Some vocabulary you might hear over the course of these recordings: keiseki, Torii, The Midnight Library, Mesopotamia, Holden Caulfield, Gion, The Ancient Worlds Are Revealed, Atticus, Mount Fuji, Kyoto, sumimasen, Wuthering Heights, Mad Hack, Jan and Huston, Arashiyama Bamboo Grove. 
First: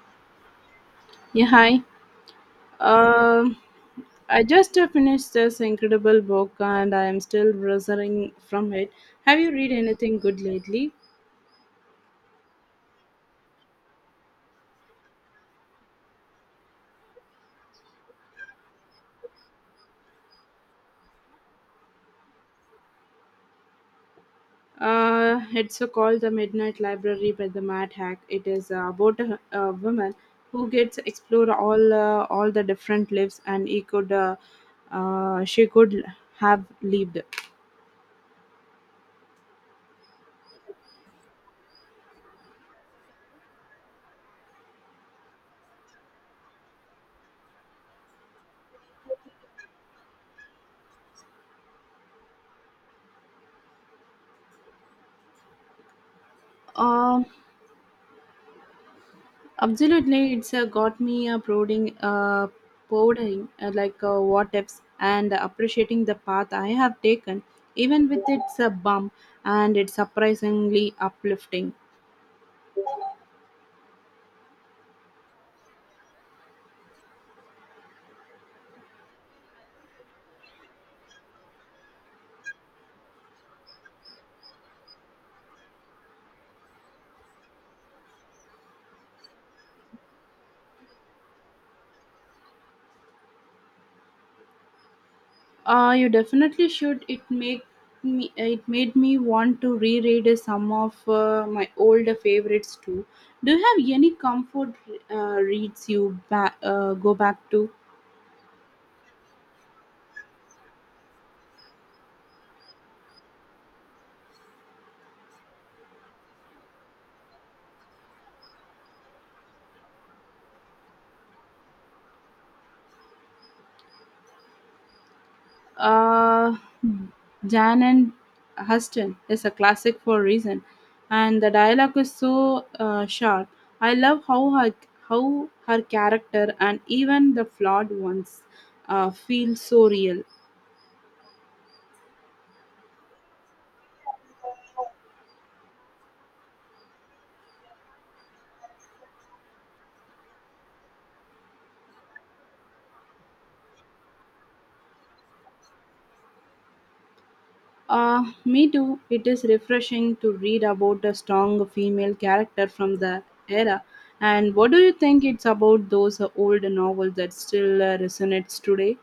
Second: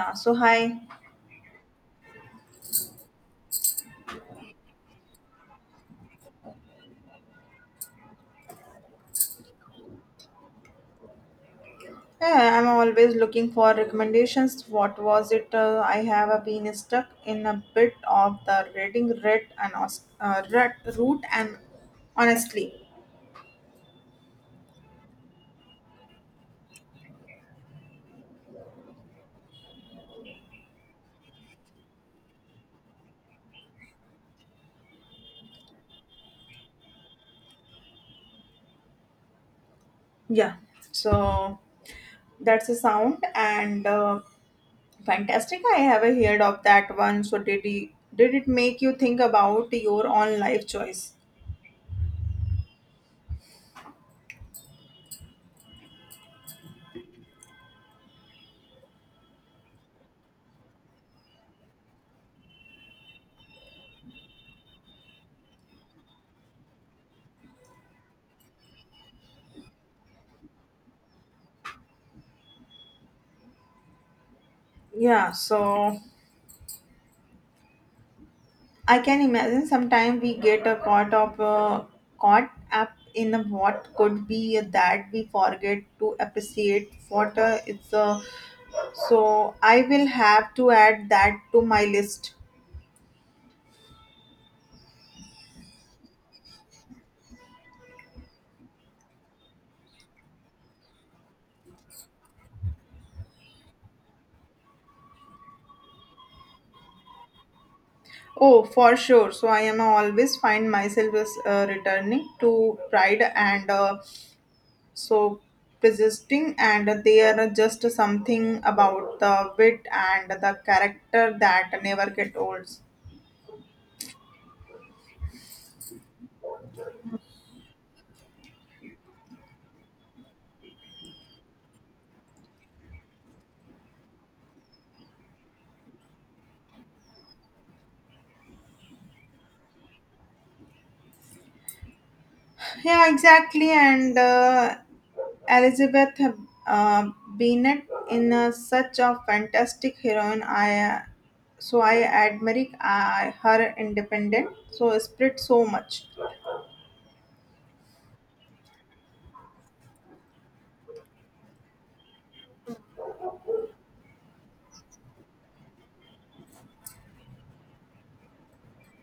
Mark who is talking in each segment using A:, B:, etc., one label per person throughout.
A: So hi,
B: Yeah, hi. Um, I just finished this incredible book and I am still recovering from it. Have you read anything good lately?
A: yeah, I'm always looking for recommendations. What was it? I have been stuck in a bit of the reading rut root and honestly,
B: It's called The Midnight Library by the Mad Hack. It is about a woman who gets explore all the different lives and he could she could have lived.
A: yeah. So that's a sound and fantastic. I have heard of that one. So did it make you think about your own life choice?
B: Um, Absolutely, it's got me brooding, pouring like what ifs, and appreciating the path I have taken, even with its bump, and it's surprisingly uplifting.
A: Yeah. So I can imagine sometimes we get a caught up in a what could be that we forget to appreciate what it's. So I will have to add that to my list.
B: You definitely should. It make me. It made me want to reread some of my older favorites too. Do you have any comfort reads you go back to?
A: Oh, for sure. So I am always find myself as returning to pride and so persisting, and they are just something about the wit and the character that never get old.
B: Uh, Jan and Huston is a classic for a reason, and the dialogue is so sharp. I love how her character and even the flawed ones feel so real.
A: Yeah, exactly. And Elizabeth uh, Bennet in a, such a fantastic heroine. I I admire her independent so spirit so much.
B: Me too. It is refreshing to read about a strong female character from the era. And what do you think it's about those old novels that still resonates today?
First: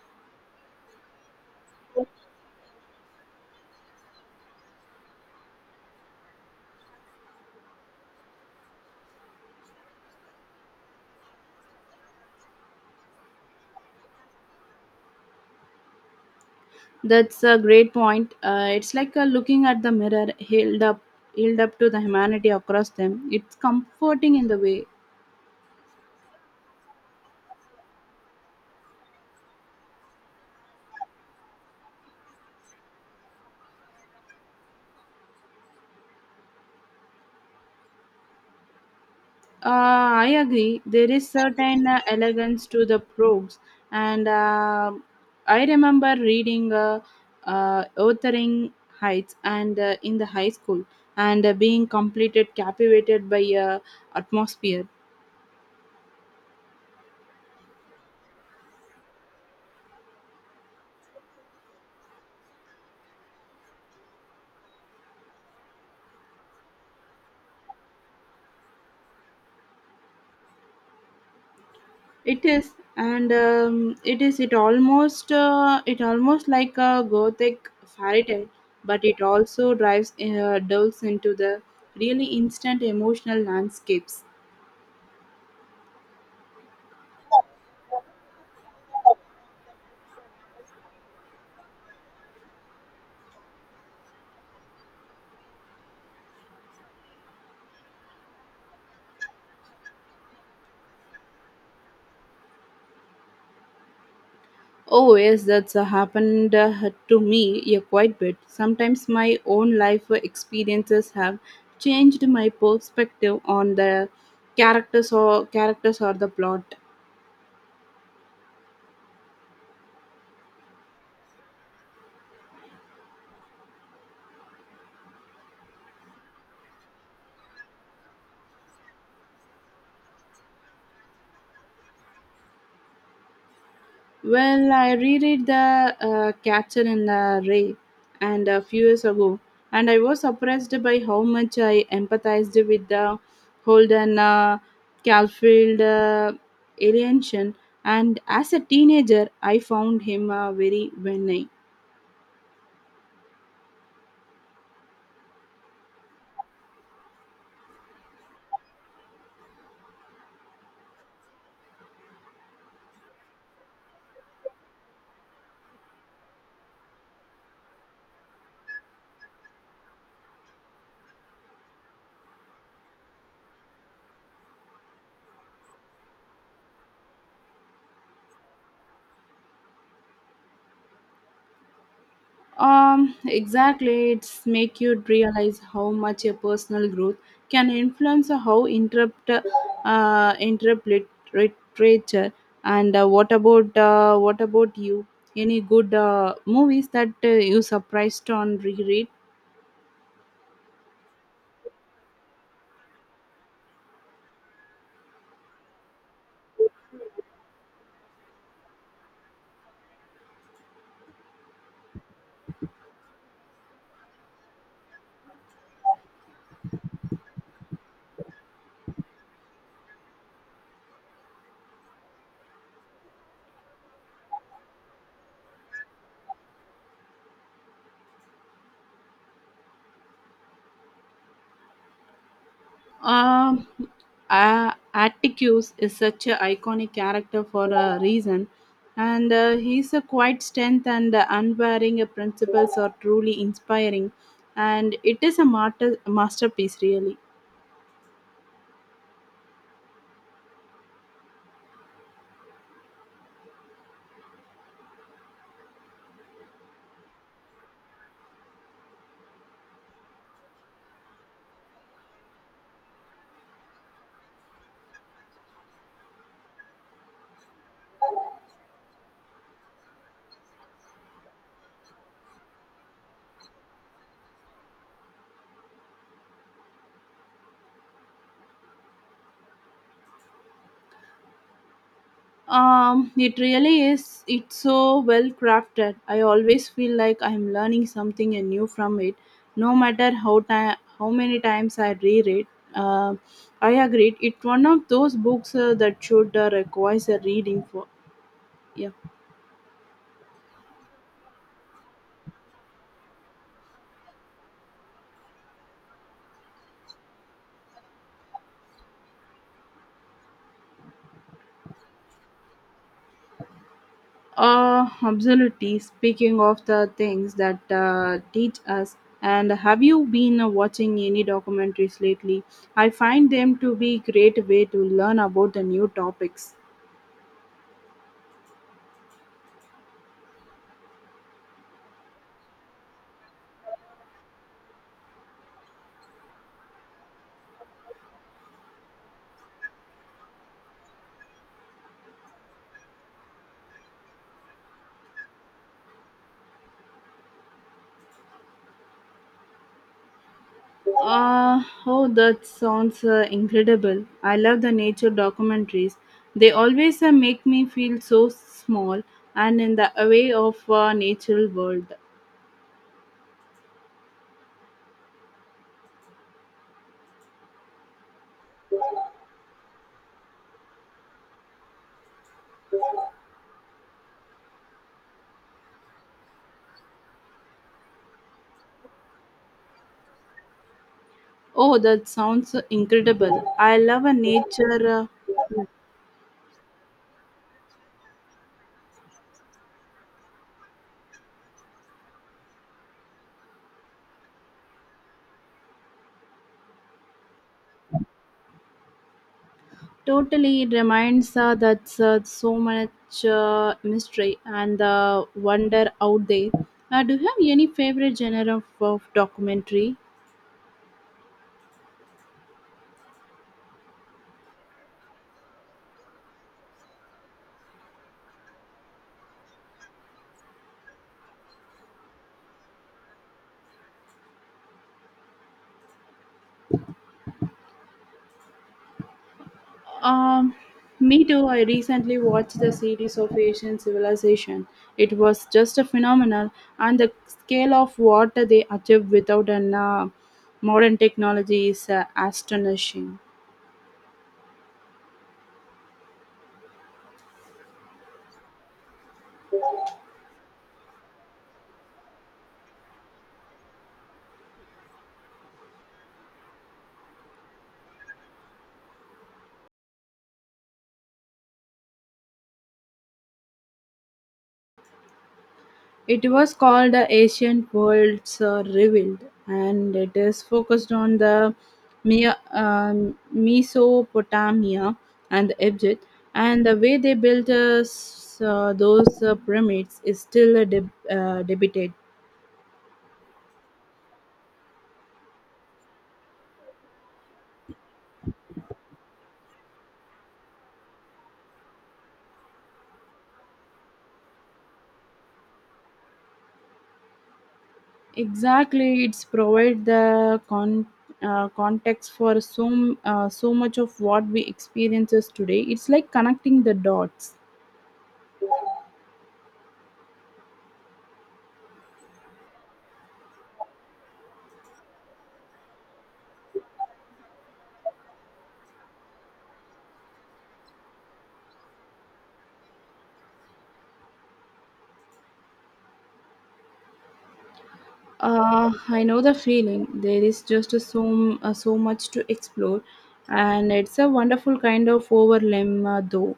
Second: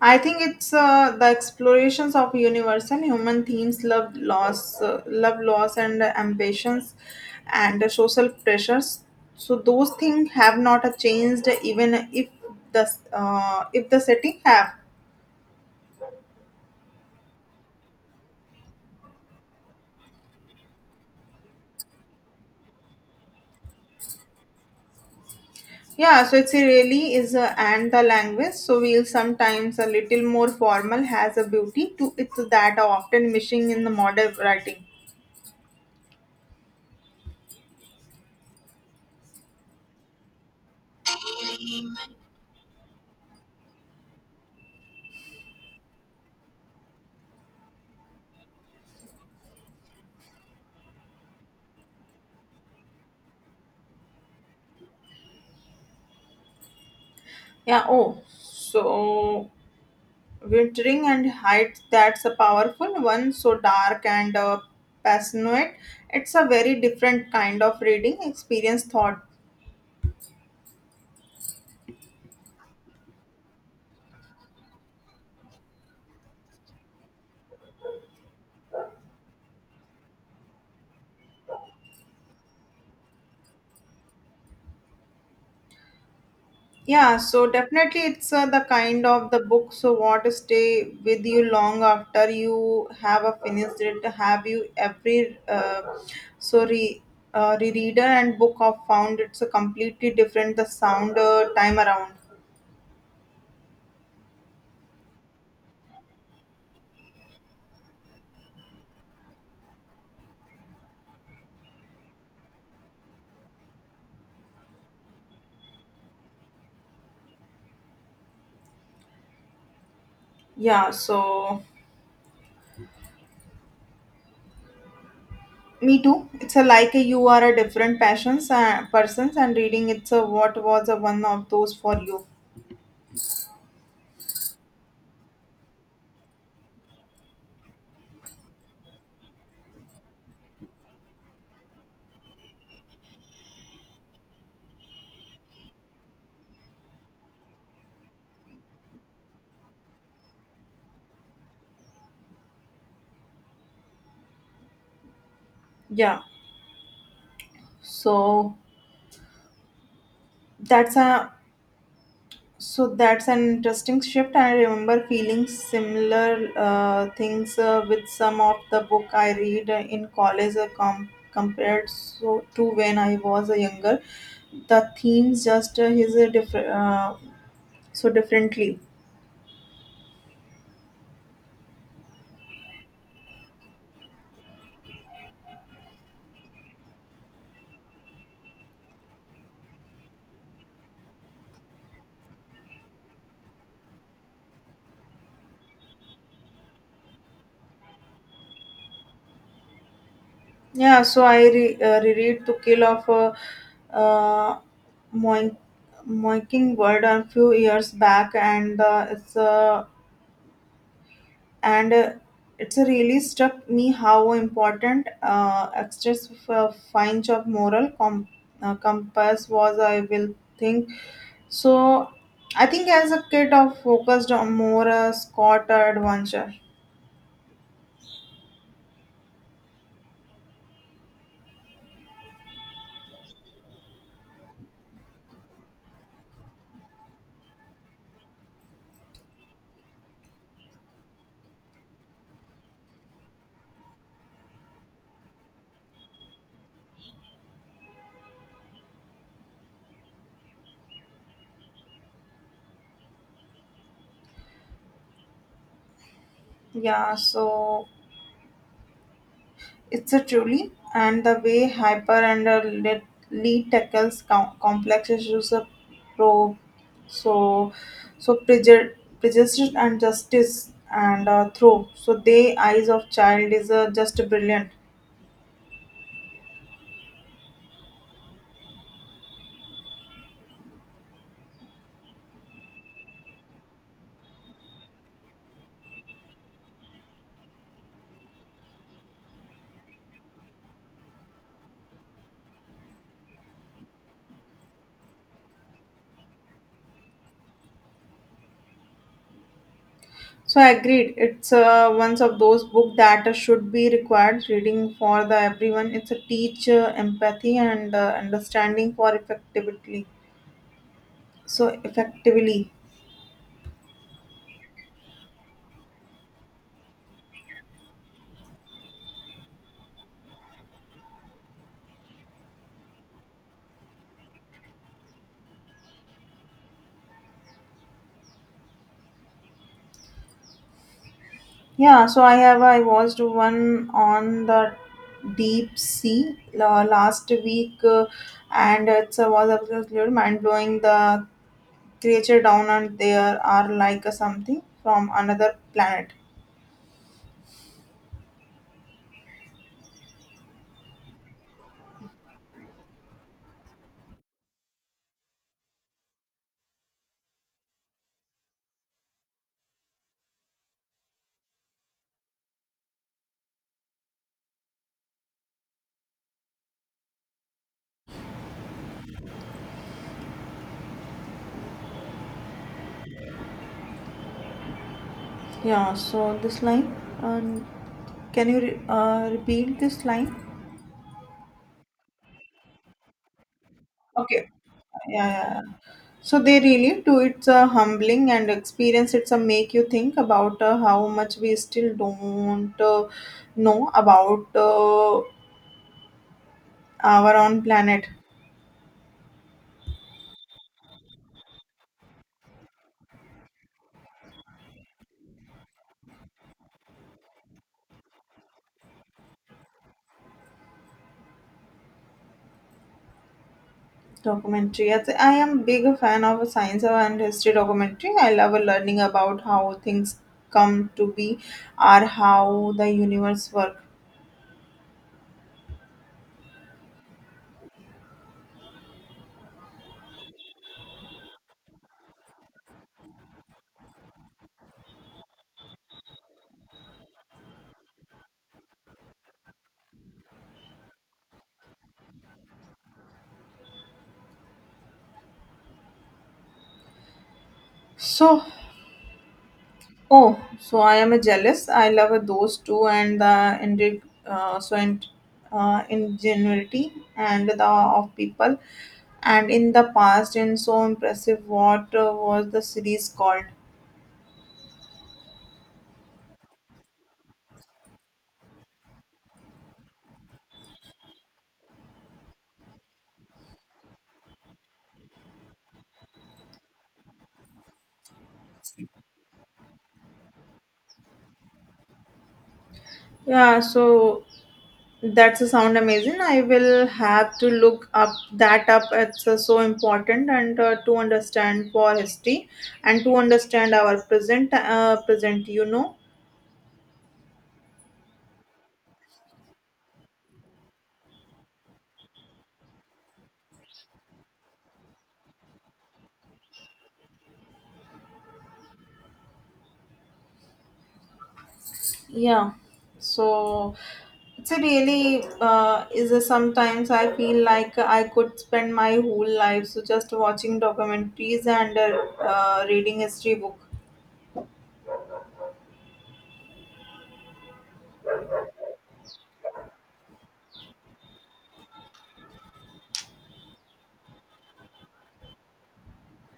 A: I think it's the explorations of universe and human themes, love, loss, and ambitions, and social pressures. So those things have not changed even if the setting have.
B: That's a great point. It's like looking at the mirror held up to the humanity across them. It's comforting in the way.
A: Yeah, so it's a really is a and the language. So we'll sometimes a little more formal has a beauty to it that are often missing in the modern writing.
B: I agree. There is certain elegance to the prose, and I remember reading Wuthering Heights and in the high school, and being completed captivated by atmosphere.
A: Yeah, oh, so wintering and height, that's a powerful one. So dark and passionate. It's a very different kind of reading experience thought.
B: It is, and it is. It almost like a gothic fairy tale, but it also drives delves into the really instant emotional landscapes.
A: Yeah, so definitely it's the kind of the book so what stay with you long after you have a finished it. Have you so re, rereader and book of found it's a completely different the sound time around.
B: Oh yes, that's happened to me a quite bit. Sometimes my own life experiences have changed my perspective on the characters or the plot.
A: Yeah, so me too. It's a like a, you are a different passions persons and reading it's a what was a one of those for you.
B: Well, I reread The Catcher in the Rye and a few years ago, and I was surprised by how much I empathized with the Holden Caulfield alienation. And as a teenager, I found him very villain.
A: Yeah. So that's a So that's an interesting shift. I remember feeling similar things with some of the book I read in college compared so to when I was a younger. The themes just is a different so differently.
B: Exactly. It's make you realize how much a personal growth can influence how uh, interrupt lit- literature. And what about you? Any good movies that you surprised on reread?
A: Yeah, so I reread To Kill of a uh, Moink- Mockingbird a few years back, and it's a really struck me how important extras for finds of moral compass was. I will think, so I think as a kid I focused on more scott adventure.
B: Um, Atticus is such an iconic character for a reason, and his quiet strength and unwearing principles are truly inspiring, and it is a masterpiece, really.
A: Yeah, so it's a truly and the way hyper and lead tackles complex issues of so so preju- prejudice and justice and through so they eyes of child is just brilliant.
B: It really is. It's so well crafted. I always feel like I'm learning something new from it, no matter how many times I reread. Uh, I agree. It's one of those books that should requires a reading for. Yeah.
A: So I agreed it's one of those book that should be required reading for the everyone. It's a teach empathy and understanding for effectively so effectively.
B: Absolutely. Speaking of the things that teach us, and have you been watching any documentaries lately? I find them to be great way to learn about the new topics.
A: Yeah, so I watched one on the deep sea last week, and it was absolutely mind blowing. The creature down and there are like a something from another planet.
B: Oh, that sounds incredible. I love the nature documentaries. They always make me feel so small and in the way of natural world.
A: Yeah, so this line, and can you repeat this line?
B: Oh, that sounds incredible. I love a
A: Okay,
B: nature
A: yeah, yeah, yeah. So they really do. It's a humbling and experience. It's a make you think about how much we still don't know about our own planet.
B: Totally, it reminds us that so much mystery and wonder out there. Do you have any favorite genre of documentary?
A: Documentary. Yes, I am big fan of science and history documentary. I love learning about how things come to be or how the universe works.
B: Um, Me too. I recently watched the series of Asian Civilization. It was just a phenomenal, and the scale of what they achieved without an modern technology is astonishing.
A: So, oh, so I am jealous. I love those two and the indeed, so and ingenuity and the of people. And in the past, and so impressive. What was the series called?
B: It was called The Ancient Worlds Are Revealed, and it is focused on the Mesopotamia and the Egypt, and the way they built s- those pyramids is still debated.
A: Yeah, so that's a sound amazing. I will have to look up that up. It's so important and to understand for history and to understand our present. You know,
B: Exactly, it's provide the context for so much of what we experiences today. It's like connecting the dots.
A: yeah. So it's a really is a sometimes I feel like I could spend my whole life so just watching documentaries and reading history book.
B: I know the feeling. There is just so much to explore, and it's a wonderful kind of overwhelm, though.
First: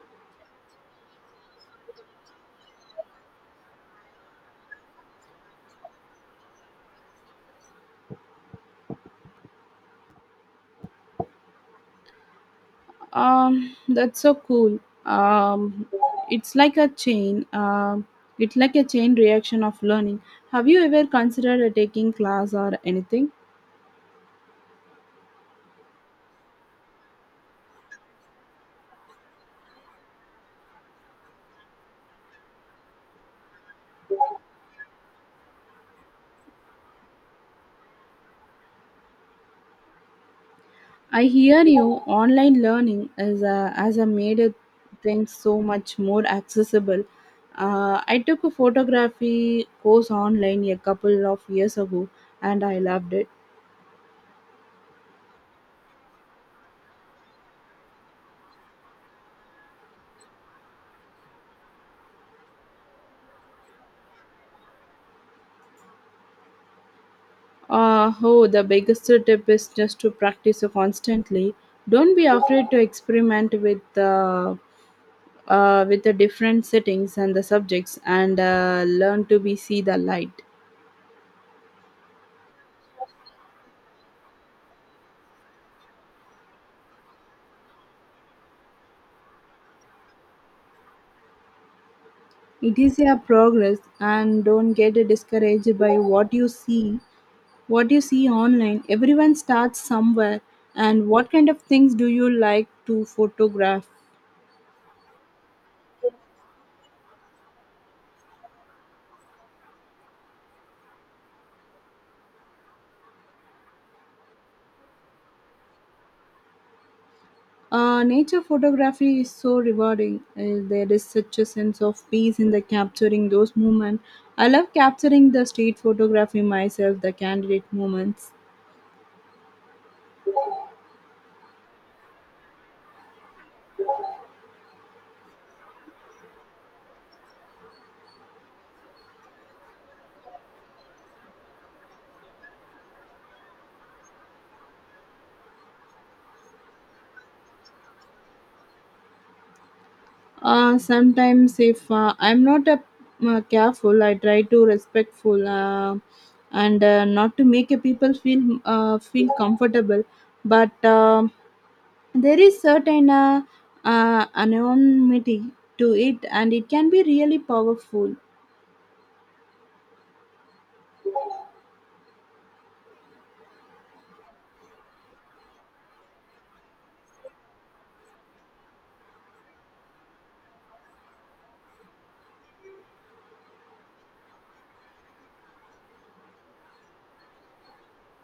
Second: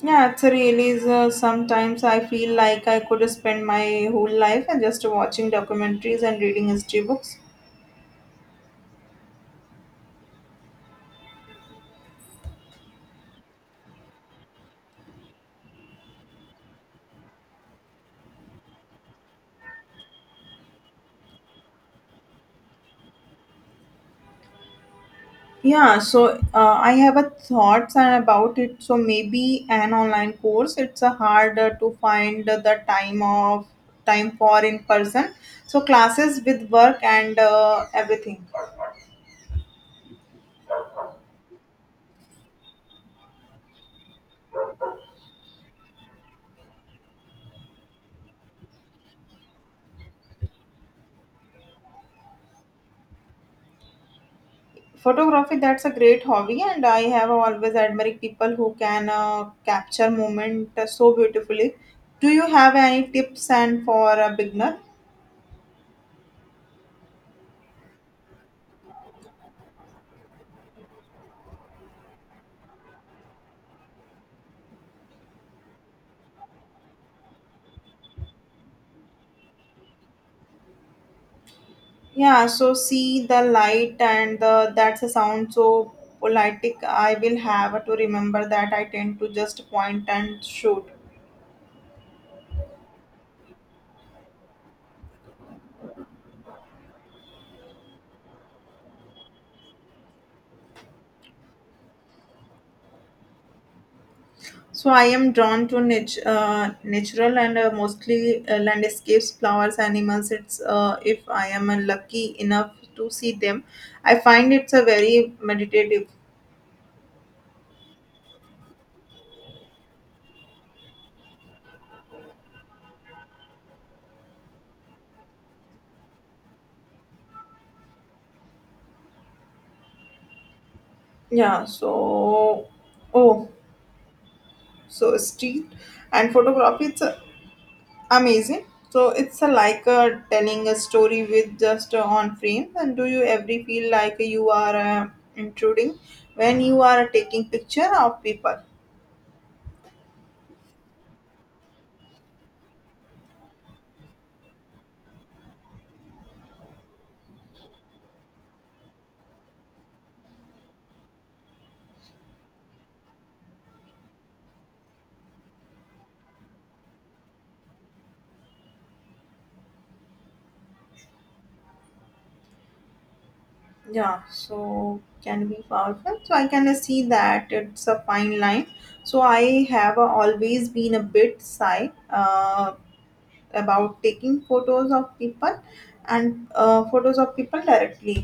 A: Yeah, it's a really sometimes I feel like I could spend my whole life and just watching documentaries and reading history books.
B: That's so cool. Um, it's like a chain. Um, it's like a chain reaction of learning. Have you ever considered taking class or anything?
A: Yeah, so I have a thoughts about it. So maybe an online course. It's a hard to find the time for in person. So classes with work and everything.
B: I hear you. Online learning as a made it things so much more accessible. I took a photography course online a couple of years ago, and I loved it.
A: Photography, that's a great hobby, and I have always admired people who can capture moment so beautifully. Do you have any tips and for a beginner?
B: Oh, the biggest tip is just to practice constantly. Don't be afraid to experiment with the different settings and the subjects, and learn to be see the light.
A: Yeah, so see the light and the, that's a sound so politic. I will have to remember that. I tend to just point and shoot.
B: It is a progress, and don't get discouraged by what you see online. Everyone starts somewhere. And what kind of things do you like to photograph?
A: So I am drawn to natural and mostly landscapes, flowers, animals. It's if I am lucky enough to see them, I find it's a very meditative.
B: Nature photography is so rewarding. There is such a sense of peace in the capturing those moments. I love capturing the street photography myself, the candidate moments.
A: Yeah. So oh, so street and photography. It's amazing. So it's like telling a story with just on frame. And do you ever feel like you are intruding when you are taking picture of people?
B: Sometimes if I'm not a, careful, I try to respectful and not to make a people feel comfortable. But there is certain anonymity to it, and it can be really powerful.
A: Yeah, so can be powerful. So I can see that it's a fine line. So I have always been a bit shy about taking photos of people and photos of people directly.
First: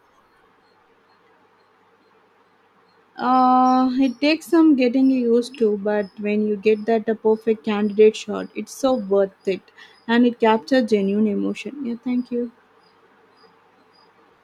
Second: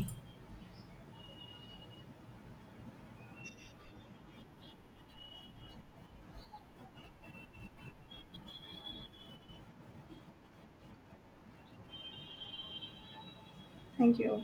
B: It takes some getting used to, but when you get that a perfect candidate shot, it's so worth it, and it captures genuine emotion. Yeah, thank you.
A: Thank you.